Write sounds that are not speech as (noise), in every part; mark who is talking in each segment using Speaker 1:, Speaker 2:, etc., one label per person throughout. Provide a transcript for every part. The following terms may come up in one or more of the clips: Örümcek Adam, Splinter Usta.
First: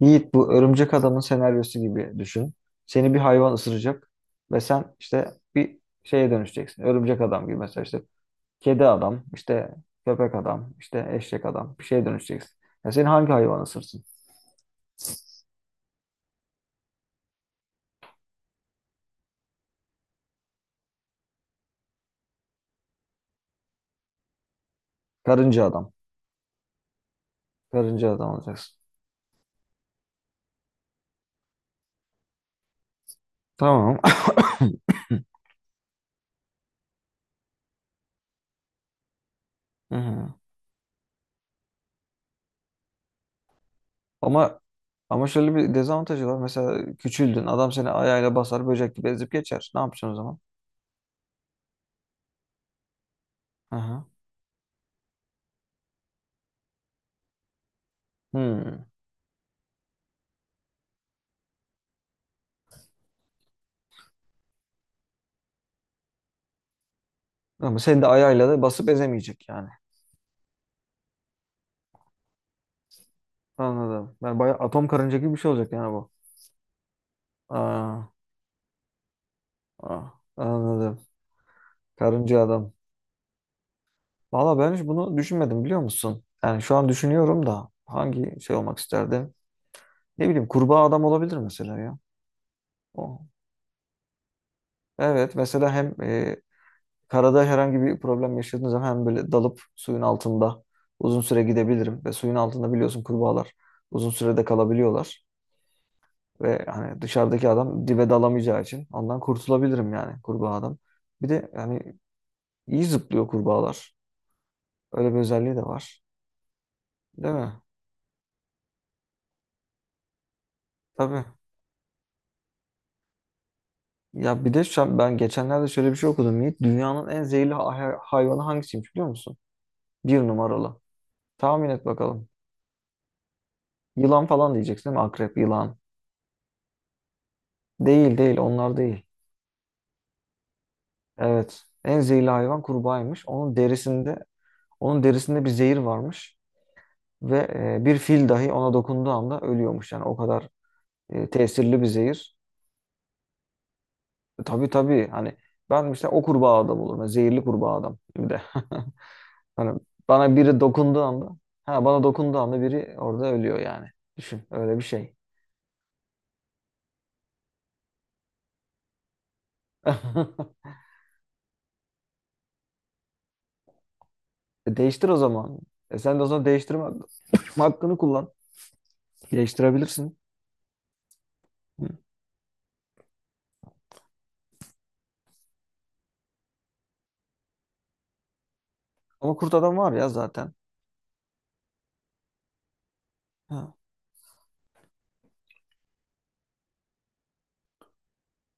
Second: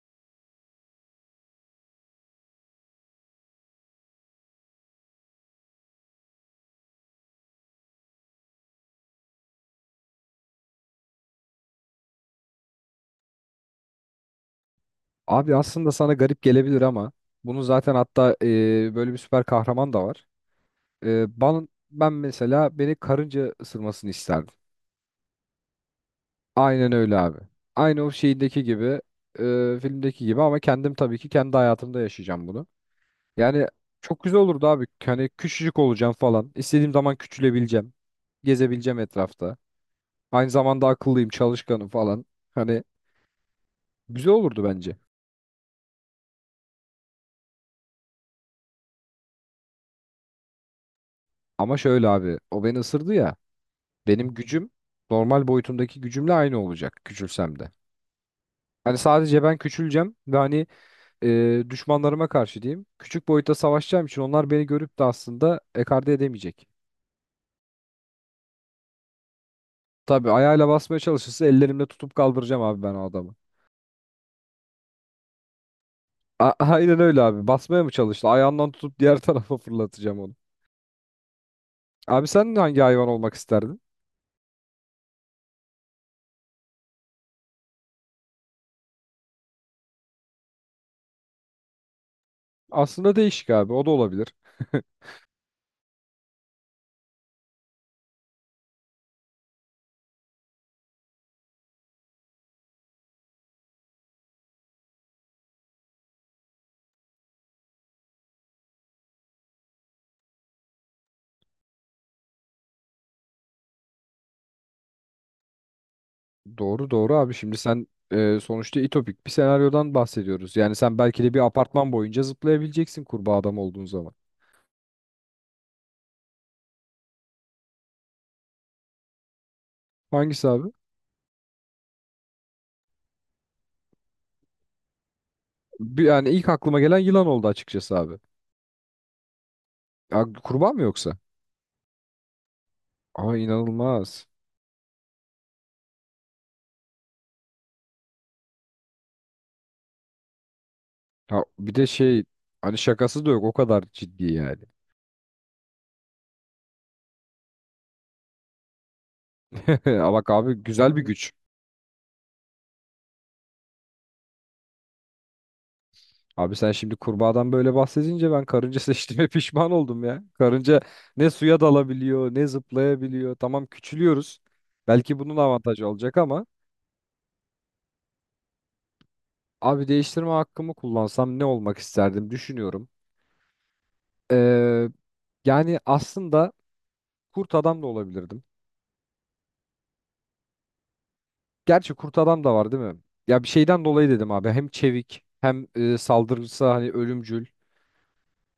Speaker 1: Yiğit bu Örümcek Adam'ın senaryosu gibi düşün. Seni bir hayvan ısıracak ve sen işte bir şeye dönüşeceksin. Örümcek adam gibi mesela işte kedi adam, işte köpek adam, işte eşek adam bir şeye dönüşeceksin. Ya seni hangi hayvan ısırsın?
Speaker 2: Abi aslında sana garip gelebilir ama bunu zaten hatta böyle bir süper kahraman da var. Ben mesela beni karınca ısırmasını isterdim.
Speaker 1: Karınca adam.
Speaker 2: Aynen öyle abi. Aynı
Speaker 1: Karınca
Speaker 2: o
Speaker 1: adam
Speaker 2: şeydeki
Speaker 1: olacaksın.
Speaker 2: gibi, filmdeki gibi ama kendim tabii ki kendi hayatımda yaşayacağım bunu. Yani
Speaker 1: Tamam.
Speaker 2: çok güzel olurdu abi.
Speaker 1: (coughs)
Speaker 2: Hani küçücük olacağım falan. İstediğim zaman küçülebileceğim. Gezebileceğim etrafta.
Speaker 1: Hı hı.
Speaker 2: Aynı zamanda akıllıyım, çalışkanım falan. Hani güzel
Speaker 1: Ama
Speaker 2: olurdu bence.
Speaker 1: ama şöyle bir dezavantajı var. Mesela küçüldün. Adam seni ayağıyla basar, böcek gibi ezip geçer. Ne yapacaksın o zaman?
Speaker 2: Ama şöyle abi, o beni ısırdı ya.
Speaker 1: Hı hı.
Speaker 2: Benim gücüm normal boyutumdaki gücümle aynı olacak küçülsem de.
Speaker 1: Hmm.
Speaker 2: Hani sadece ben küçüleceğim ve hani düşmanlarıma karşı diyeyim. Küçük boyutta savaşacağım için onlar beni görüp de aslında ekarte edemeyecek.
Speaker 1: Ama seni de ayağıyla da basıp ezemeyecek yani.
Speaker 2: Tabii ayağıyla basmaya çalışırsa ellerimle tutup kaldıracağım abi ben o adamı.
Speaker 1: Anladım. Ben bayağı atom karınca gibi bir şey olacak yani bu.
Speaker 2: Aynen öyle abi. Basmaya mı
Speaker 1: Aa,
Speaker 2: çalıştı? Ayağından tutup diğer (laughs) tarafa
Speaker 1: aa,
Speaker 2: fırlatacağım onu.
Speaker 1: anladım.
Speaker 2: Abi
Speaker 1: Karınca
Speaker 2: sen
Speaker 1: adam.
Speaker 2: hangi hayvan olmak isterdin?
Speaker 1: Valla ben hiç bunu düşünmedim biliyor musun? Yani şu an düşünüyorum da hangi şey olmak isterdim? Ne bileyim kurbağa adam olabilir mesela ya.
Speaker 2: Aslında
Speaker 1: O.
Speaker 2: değişik abi. O da olabilir. (laughs)
Speaker 1: Evet mesela hem karada herhangi bir problem yaşadığınız zaman hem böyle dalıp suyun altında uzun süre gidebilirim. Ve suyun altında biliyorsun kurbağalar uzun sürede kalabiliyorlar. Ve hani dışarıdaki adam dibe dalamayacağı için ondan kurtulabilirim yani kurbağa adam. Bir de yani İyi zıplıyor kurbağalar. Öyle bir özelliği de var.
Speaker 2: Doğru doğru abi,
Speaker 1: Değil mi?
Speaker 2: şimdi sen sonuçta itopik bir senaryodan bahsediyoruz. Yani sen belki
Speaker 1: Tabii.
Speaker 2: de bir apartman boyunca zıplayabileceksin kurbağa adam olduğun zaman.
Speaker 1: Ya bir de şu an ben geçenlerde şöyle bir şey okudum Yiğit. Dünyanın en zehirli hayvanı hangisiymiş biliyor musun? Bir
Speaker 2: Hangisi abi?
Speaker 1: numaralı. Tahmin et bakalım. Yılan falan diyeceksin değil mi? Akrep, yılan.
Speaker 2: Bir, yani ilk aklıma gelen yılan oldu açıkçası
Speaker 1: Değil
Speaker 2: abi.
Speaker 1: değil onlar değil.
Speaker 2: Ya, kurbağa mı yoksa?
Speaker 1: Evet. En zehirli hayvan kurbağaymış.
Speaker 2: Aa,
Speaker 1: Onun derisinde
Speaker 2: inanılmaz.
Speaker 1: onun derisinde bir zehir varmış. Ve bir fil dahi ona dokunduğu anda ölüyormuş. Yani o kadar
Speaker 2: Ha, bir
Speaker 1: tesirli bir
Speaker 2: de şey,
Speaker 1: zehir.
Speaker 2: hani şakası da yok, o kadar ciddi yani.
Speaker 1: Tabii tabii. Hani ben mesela o kurbağa adam olurum. Yani zehirli kurbağa adam bir de. (laughs) Hani
Speaker 2: (laughs) Ama bak
Speaker 1: bana
Speaker 2: abi,
Speaker 1: biri
Speaker 2: güzel bir
Speaker 1: dokunduğu anda,
Speaker 2: güç.
Speaker 1: ha bana dokunduğu anda biri orada ölüyor yani. Düşün öyle bir şey.
Speaker 2: Abi sen şimdi kurbağadan böyle bahsedince ben karınca seçtiğime (laughs) pişman oldum ya.
Speaker 1: (laughs)
Speaker 2: Karınca ne suya dalabiliyor ne zıplayabiliyor. Tamam küçülüyoruz.
Speaker 1: E değiştir o
Speaker 2: Belki bunun
Speaker 1: zaman.
Speaker 2: avantajı
Speaker 1: E
Speaker 2: olacak
Speaker 1: sen de o zaman
Speaker 2: ama
Speaker 1: değiştirme hakkını kullan.
Speaker 2: abi
Speaker 1: Değiştirebilirsin.
Speaker 2: değiştirme hakkımı kullansam ne olmak
Speaker 1: Hı.
Speaker 2: isterdim düşünüyorum. Ee, Yani aslında kurt adam da olabilirdim.
Speaker 1: Ama kurt adam var ya zaten.
Speaker 2: Gerçi kurt adam da var değil mi? Ya bir
Speaker 1: Ha.
Speaker 2: şeyden dolayı dedim abi. Hem çevik hem saldırısı hani ölümcül.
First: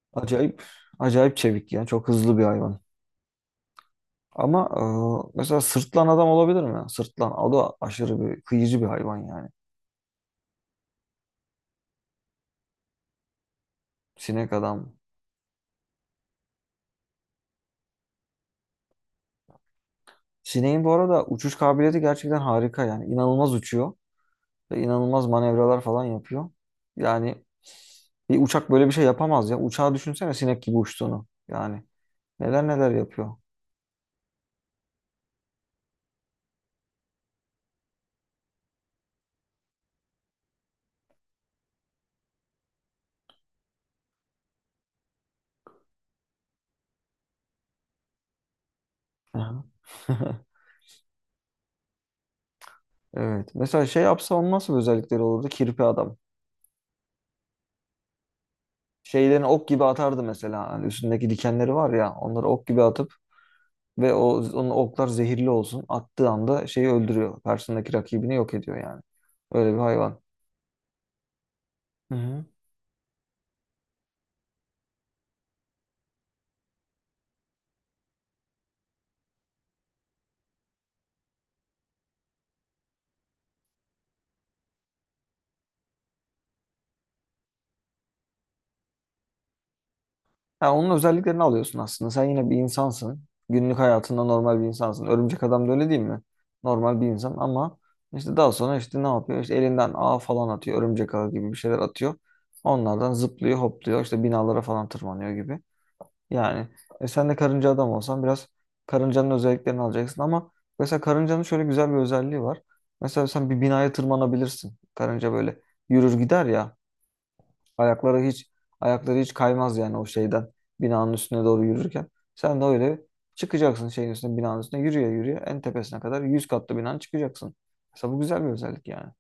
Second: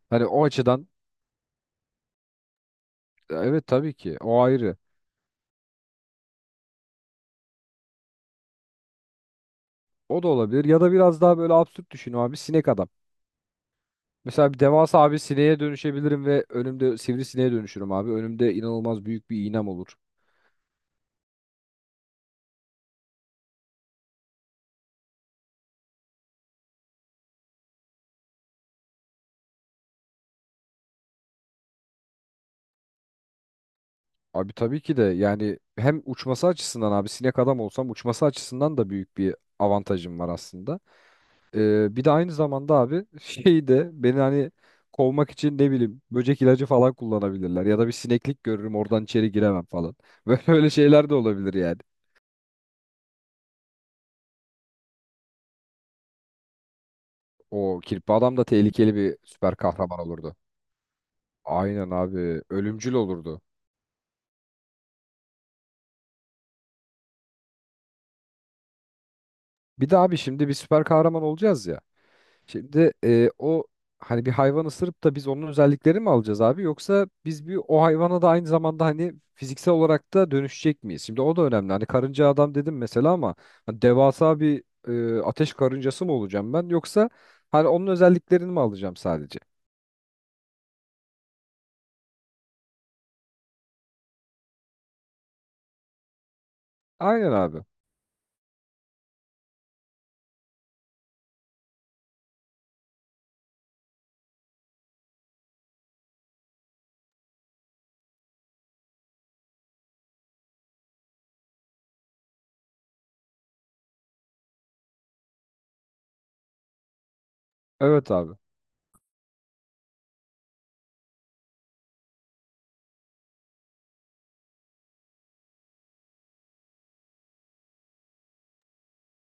Speaker 2: Hani o
Speaker 1: Acayip
Speaker 2: açıdan
Speaker 1: acayip çevik ya. Çok hızlı bir hayvan.
Speaker 2: evet, tabii ki o
Speaker 1: Ama
Speaker 2: ayrı.
Speaker 1: mesela sırtlan adam olabilir mi? Sırtlan. O da aşırı bir kıyıcı bir hayvan yani.
Speaker 2: O da olabilir. Ya da biraz daha böyle absürt düşün abi, sinek adam.
Speaker 1: Sinek
Speaker 2: Mesela bir
Speaker 1: adam.
Speaker 2: devasa abi sineğe dönüşebilirim ve önümde sivrisineğe dönüşürüm abi. Önümde inanılmaz büyük bir iğnem olur.
Speaker 1: Sineğin bu arada uçuş kabiliyeti gerçekten harika yani. İnanılmaz uçuyor ve inanılmaz manevralar falan yapıyor. Yani bir uçak böyle bir şey yapamaz ya. Uçağı düşünsene sinek gibi uçtuğunu. Yani neler neler yapıyor.
Speaker 2: Abi tabii ki de yani hem uçması açısından abi sinek adam olsam uçması açısından da büyük bir avantajım var aslında. Bir de aynı zamanda abi (laughs) şeyi de beni hani kovmak için ne bileyim böcek ilacı falan kullanabilirler ya da bir sineklik görürüm oradan içeri
Speaker 1: Aha.
Speaker 2: giremem falan. (laughs)
Speaker 1: (laughs)
Speaker 2: Böyle öyle şeyler de olabilir yani.
Speaker 1: Evet. Mesela şey yapsa onun nasıl bir özellikleri olurdu? Kirpi adam.
Speaker 2: O kirpi adam da tehlikeli bir
Speaker 1: Şeylerini
Speaker 2: süper
Speaker 1: ok gibi
Speaker 2: kahraman
Speaker 1: atardı
Speaker 2: olurdu.
Speaker 1: mesela. Hani üstündeki dikenleri
Speaker 2: Aynen
Speaker 1: var ya
Speaker 2: abi,
Speaker 1: onları ok gibi
Speaker 2: ölümcül
Speaker 1: atıp
Speaker 2: olurdu.
Speaker 1: ve o onun oklar zehirli olsun. Attığı anda şeyi öldürüyor. Karşısındaki rakibini yok ediyor yani. Öyle bir
Speaker 2: Bir de abi
Speaker 1: hayvan.
Speaker 2: şimdi bir süper kahraman olacağız ya.
Speaker 1: Hı hı.
Speaker 2: Şimdi o hani bir hayvan ısırıp da biz onun özelliklerini mi alacağız abi, yoksa biz bir o hayvana da aynı zamanda hani fiziksel olarak da dönüşecek miyiz? Şimdi o da önemli. Hani karınca adam dedim mesela ama hani devasa bir ateş karıncası mı olacağım ben, yoksa hani onun özelliklerini mi alacağım sadece?
Speaker 1: Ha, onun özelliklerini alıyorsun aslında. Sen yine bir insansın. Günlük hayatında normal bir insansın. Örümcek adam da öyle değil mi? Normal bir
Speaker 2: Aynen
Speaker 1: insan
Speaker 2: abi.
Speaker 1: ama işte daha sonra işte ne yapıyor? İşte elinden ağ falan atıyor. Örümcek ağı gibi bir şeyler atıyor. Onlardan zıplıyor, hopluyor. İşte binalara falan tırmanıyor gibi. Yani sen de karınca adam olsan biraz karıncanın özelliklerini alacaksın ama mesela karıncanın şöyle güzel bir özelliği var. Mesela sen bir binaya tırmanabilirsin. Karınca böyle yürür gider ya.
Speaker 2: Evet
Speaker 1: Ayakları
Speaker 2: abi.
Speaker 1: hiç ayakları hiç kaymaz yani o şeyden binanın üstüne doğru yürürken. Sen de öyle çıkacaksın şeyin üstüne binanın üstüne yürüye yürüye en tepesine kadar 100 katlı binanın çıkacaksın. Mesela bu güzel bir özellik yani.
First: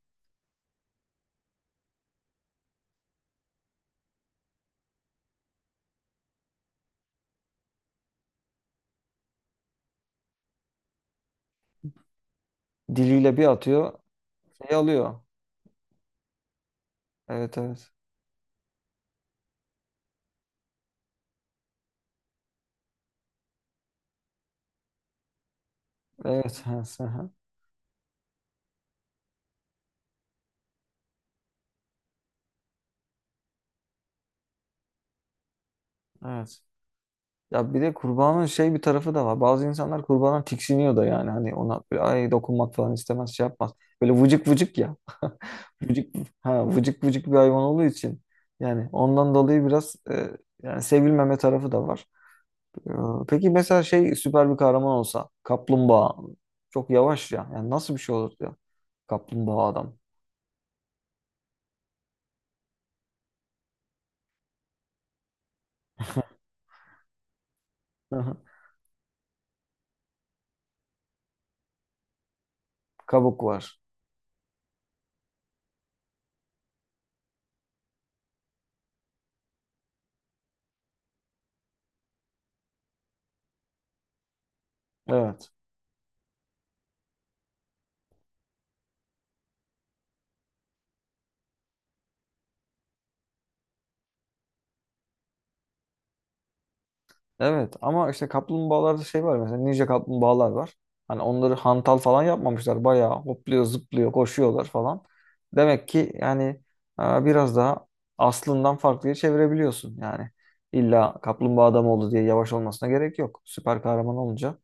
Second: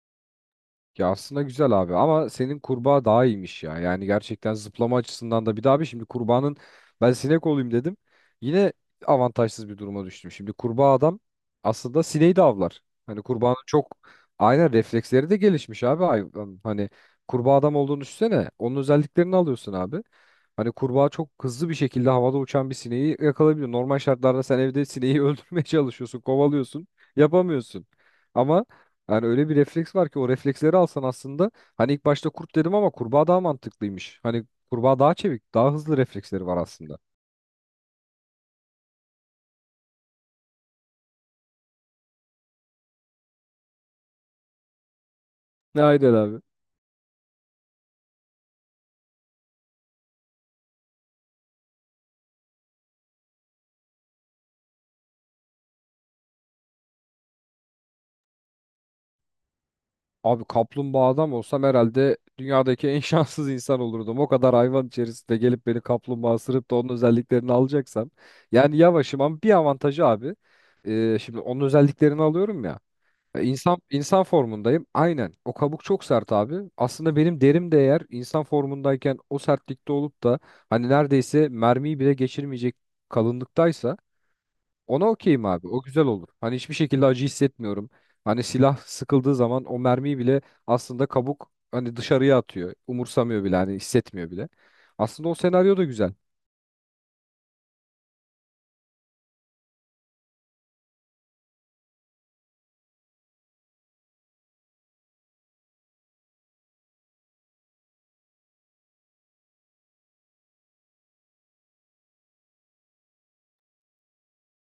Speaker 2: Ya aslında güzel abi ama senin kurbağa daha iyiymiş ya. Yani gerçekten zıplama açısından da bir daha bir şimdi kurbağanın ben sinek olayım dedim. Yine avantajsız bir duruma düştüm. Şimdi kurbağa adam aslında sineği de avlar. Hani
Speaker 1: Diliyle bir
Speaker 2: kurbağanın
Speaker 1: atıyor
Speaker 2: çok aynen
Speaker 1: şey alıyor.
Speaker 2: refleksleri de gelişmiş abi hayvan. Hani kurbağa
Speaker 1: Evet
Speaker 2: adam
Speaker 1: evet.
Speaker 2: olduğunu düşünsene. Onun özelliklerini alıyorsun abi. Hani kurbağa çok hızlı bir şekilde havada uçan bir sineği yakalayabiliyor. Normal şartlarda sen evde sineği (laughs) öldürmeye çalışıyorsun,
Speaker 1: Evet.
Speaker 2: kovalıyorsun,
Speaker 1: (laughs)
Speaker 2: yapamıyorsun. Ama yani öyle bir refleks var ki o refleksleri alsan aslında hani ilk başta kurt dedim ama kurbağa daha mantıklıymış. Hani kurbağa daha çevik, daha hızlı refleksleri var
Speaker 1: Evet.
Speaker 2: aslında.
Speaker 1: Ya bir de kurbanın şey bir tarafı da var. Bazı insanlar kurbandan tiksiniyor da yani. Hani ona böyle ay dokunmak falan istemez şey yapmaz. Böyle vıcık vıcık ya. (laughs)
Speaker 2: Ne? Aynen
Speaker 1: Vıcık,
Speaker 2: abi.
Speaker 1: ha, vıcık vıcık bir hayvan olduğu için. Yani ondan dolayı biraz yani sevilmeme tarafı da var. E, peki mesela şey süper bir kahraman olsa. Kaplumbağa. Çok yavaş ya. Yani nasıl bir şey olur ya? Kaplumbağa adam.
Speaker 2: Abi kaplumbağa adam olsam herhalde dünyadaki en (laughs) şanssız insan olurdum. O kadar hayvan içerisinde gelip beni kaplumbağa ısırıp da onun özelliklerini alacaksam.
Speaker 1: (laughs)
Speaker 2: Yani yavaşım ama bir avantajı abi. Şimdi onun özelliklerini alıyorum ya.
Speaker 1: Kabuk
Speaker 2: İnsan
Speaker 1: var.
Speaker 2: insan formundayım. Aynen. O kabuk çok sert abi. Aslında benim derim de eğer insan formundayken o sertlikte olup da hani neredeyse mermiyi bile geçirmeyecek kalınlıktaysa ona okeyim
Speaker 1: Evet.
Speaker 2: abi. O güzel olur. Hani hiçbir şekilde acı hissetmiyorum. Hani silah sıkıldığı zaman o mermiyi bile aslında kabuk hani dışarıya atıyor. Umursamıyor bile, hani hissetmiyor bile. Aslında o senaryo da güzel.
Speaker 1: Evet ama işte kaplumbağalarda şey var mesela ninja kaplumbağalar var. Hani onları hantal falan yapmamışlar. Bayağı hopluyor, zıplıyor, koşuyorlar falan. Demek ki yani biraz daha aslından farklıya çevirebiliyorsun. Yani illa kaplumbağa adam oldu diye yavaş olmasına gerek yok. Süper kahraman olunca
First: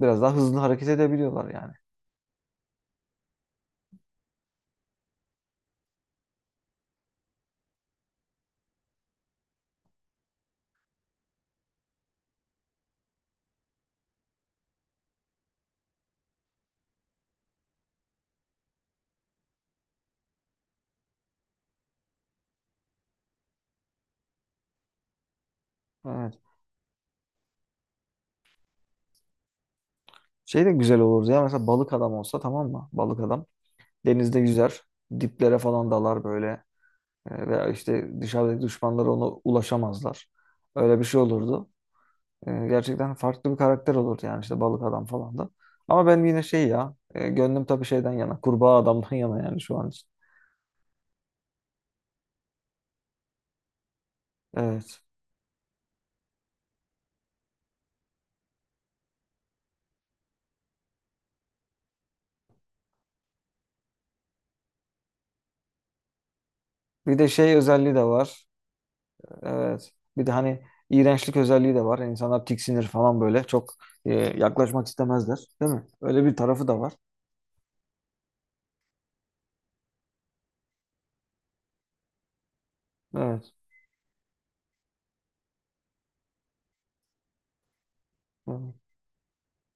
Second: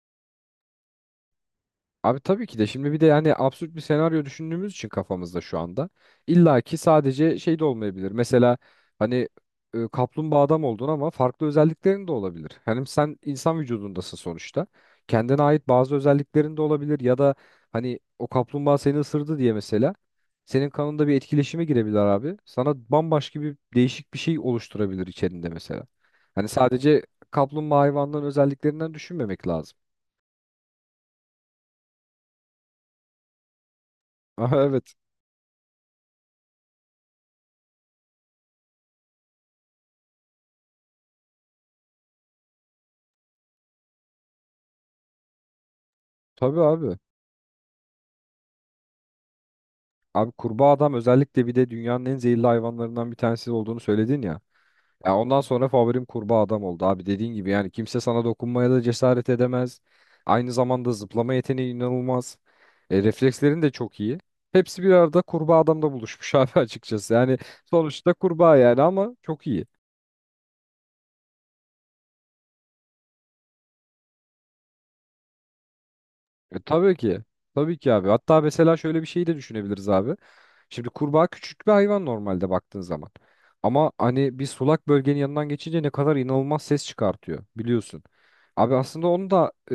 Speaker 1: biraz daha hızlı hareket edebiliyorlar yani.
Speaker 2: Abi tabii ki de şimdi bir de yani absürt bir senaryo düşündüğümüz için kafamızda şu anda illa ki sadece şey de olmayabilir. Mesela hani kaplumbağa adam oldun ama farklı özelliklerin de olabilir. Hani sen insan vücudundasın sonuçta. Kendine ait bazı özelliklerin de olabilir ya da hani o kaplumbağa seni ısırdı diye mesela senin kanında bir etkileşime girebilir abi. Sana bambaşka bir değişik bir şey oluşturabilir içerinde mesela.
Speaker 1: Evet.
Speaker 2: Hani sadece kaplumbağa hayvanların özelliklerinden düşünmemek lazım.
Speaker 1: Şey de güzel olurdu ya mesela balık adam olsa tamam mı? Balık adam denizde
Speaker 2: (laughs)
Speaker 1: yüzer,
Speaker 2: Evet.
Speaker 1: diplere falan dalar böyle. Veya işte dışarıdaki düşmanları ona ulaşamazlar. Öyle bir şey olurdu. Gerçekten farklı bir karakter olurdu yani işte balık adam falan da. Ama ben yine
Speaker 2: Tabii
Speaker 1: şey ya
Speaker 2: abi.
Speaker 1: gönlüm tabii şeyden yana kurbağa adamdan (laughs) yana yani şu an için.
Speaker 2: Abi kurbağa adam özellikle bir de dünyanın en zehirli hayvanlarından bir tanesi olduğunu söyledin ya.
Speaker 1: Evet.
Speaker 2: Ya ondan sonra favorim kurbağa adam oldu abi, dediğin gibi yani kimse sana dokunmaya da cesaret edemez. Aynı zamanda zıplama yeteneği inanılmaz. E, reflekslerin de çok iyi. Hepsi bir arada kurbağa adamda buluşmuş abi (laughs) açıkçası.
Speaker 1: Bir de
Speaker 2: Yani
Speaker 1: şey özelliği de
Speaker 2: sonuçta
Speaker 1: var.
Speaker 2: kurbağa yani ama çok iyi.
Speaker 1: Evet. Bir de hani iğrençlik özelliği de var. İnsanlar tiksinir falan böyle. Çok yaklaşmak istemezler. Değil mi? Öyle bir
Speaker 2: E,
Speaker 1: tarafı da var.
Speaker 2: tabii ki. Tabii ki abi. Hatta mesela şöyle bir şey de düşünebiliriz abi. Şimdi kurbağa küçük bir hayvan normalde baktığın zaman.
Speaker 1: Evet.
Speaker 2: Ama hani bir sulak bölgenin yanından geçince ne kadar inanılmaz ses çıkartıyor biliyorsun.
Speaker 1: Evet.
Speaker 2: Abi aslında onu da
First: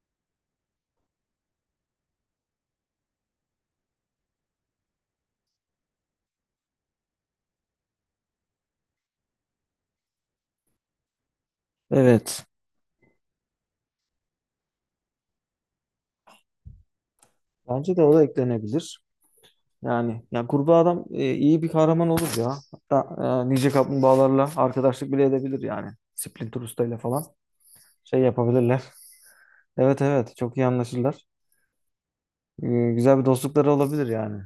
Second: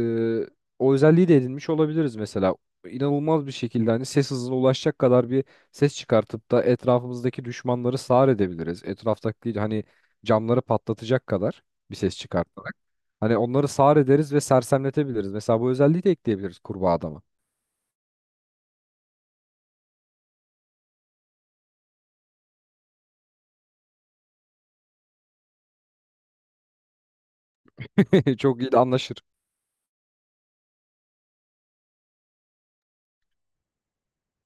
Speaker 2: o özelliği de edinmiş olabiliriz mesela. İnanılmaz bir şekilde hani ses hızına ulaşacak kadar bir ses çıkartıp da etrafımızdaki düşmanları sağır edebiliriz. Etraftaki hani camları patlatacak kadar bir ses
Speaker 1: Evet.
Speaker 2: çıkart. Hani onları sağır ederiz ve sersemletebiliriz. Mesela bu özelliği de ekleyebiliriz kurbağa adama.
Speaker 1: Bence de o da eklenebilir. Yani ya kurbağa adam iyi bir kahraman olur ya. Hatta nice kaplumbağalarla arkadaşlık bile edebilir yani. Splinter Usta ile falan şey
Speaker 2: (laughs) Çok iyi de
Speaker 1: yapabilirler.
Speaker 2: anlaşır.
Speaker 1: Evet evet çok iyi anlaşırlar. E, güzel bir dostlukları olabilir yani.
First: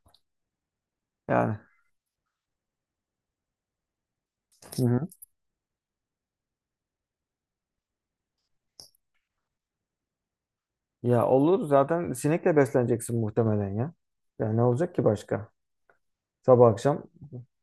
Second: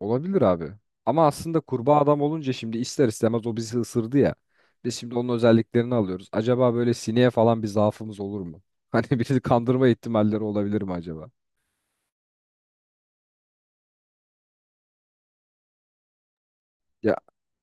Speaker 2: Olabilir abi. Ama
Speaker 1: Yani.
Speaker 2: aslında kurbağa adam olunca şimdi ister istemez o bizi ısırdı ya.
Speaker 1: Hı
Speaker 2: Biz
Speaker 1: hı.
Speaker 2: şimdi onun özelliklerini alıyoruz. Acaba böyle sineğe falan bir zaafımız olur mu? (laughs) Hani bizi kandırma ihtimalleri olabilir mi
Speaker 1: Ya
Speaker 2: acaba?
Speaker 1: olur zaten sinekle besleneceksin muhtemelen ya. Ya ne olacak ki başka? Sabah akşam
Speaker 2: Ya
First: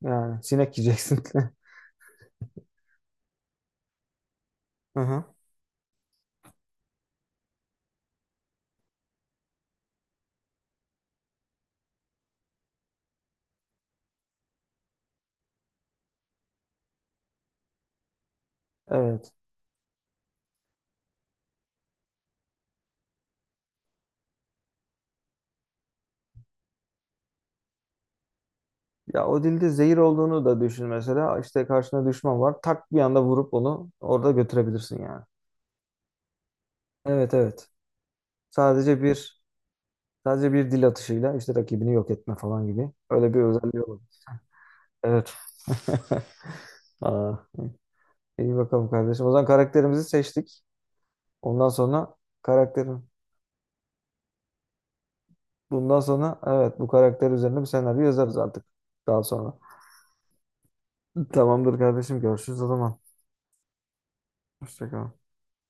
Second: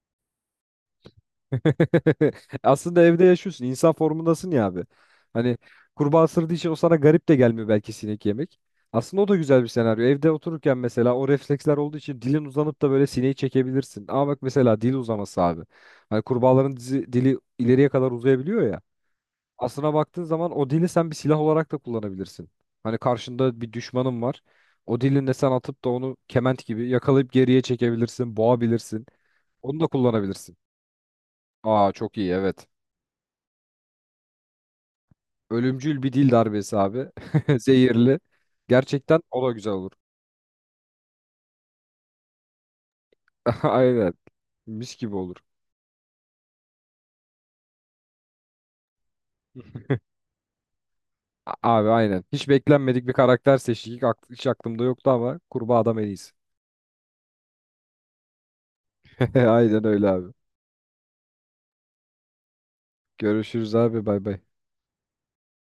Speaker 1: yani sinek yiyeceksin. (laughs)
Speaker 2: (laughs) aslında evde yaşıyorsun. İnsan formundasın ya abi.
Speaker 1: Hı hı.
Speaker 2: Hani kurbağa ısırdığı için o sana garip de gelmiyor belki sinek yemek. Aslında o da güzel bir senaryo. Evde otururken mesela o refleksler olduğu için dilin uzanıp da böyle sineği çekebilirsin. Ama bak mesela dil uzaması abi. Hani kurbağaların dizi, dili ileriye kadar uzayabiliyor ya.
Speaker 1: Evet.
Speaker 2: Aslına baktığın zaman o dili sen bir silah olarak da kullanabilirsin. Hani karşında bir düşmanın var. O dilinle sen atıp da onu kement gibi yakalayıp geriye çekebilirsin, boğabilirsin.
Speaker 1: Ya o dilde
Speaker 2: Onu da
Speaker 1: zehir olduğunu
Speaker 2: kullanabilirsin.
Speaker 1: da düşün mesela. İşte
Speaker 2: Aa,
Speaker 1: karşına
Speaker 2: çok iyi,
Speaker 1: düşman var.
Speaker 2: evet.
Speaker 1: Tak bir anda vurup onu orada götürebilirsin yani.
Speaker 2: Ölümcül bir dil darbesi abi.
Speaker 1: Evet
Speaker 2: (laughs)
Speaker 1: evet.
Speaker 2: Zehirli.
Speaker 1: Sadece
Speaker 2: Gerçekten
Speaker 1: bir
Speaker 2: o da güzel olur.
Speaker 1: sadece bir dil atışıyla işte rakibini yok etme falan gibi. Öyle bir
Speaker 2: (laughs)
Speaker 1: özelliği
Speaker 2: Aynen.
Speaker 1: olabilir.
Speaker 2: Mis gibi
Speaker 1: Evet.
Speaker 2: olur.
Speaker 1: (laughs) Aa, iyi bakalım kardeşim. O zaman karakterimizi seçtik. Ondan
Speaker 2: Abi
Speaker 1: sonra
Speaker 2: aynen. Hiç
Speaker 1: karakterim.
Speaker 2: beklenmedik bir karakter seçtik. Hiç aklımda yoktu ama kurbağa adam
Speaker 1: Bundan
Speaker 2: en iyisi.
Speaker 1: sonra evet bu karakter üzerine bir senaryo yazarız artık. Daha
Speaker 2: (laughs)
Speaker 1: sonra.
Speaker 2: Aynen öyle abi.
Speaker 1: Tamamdır kardeşim. Görüşürüz o zaman.
Speaker 2: Görüşürüz abi. Bay bay.
Speaker 1: Hoşça kal.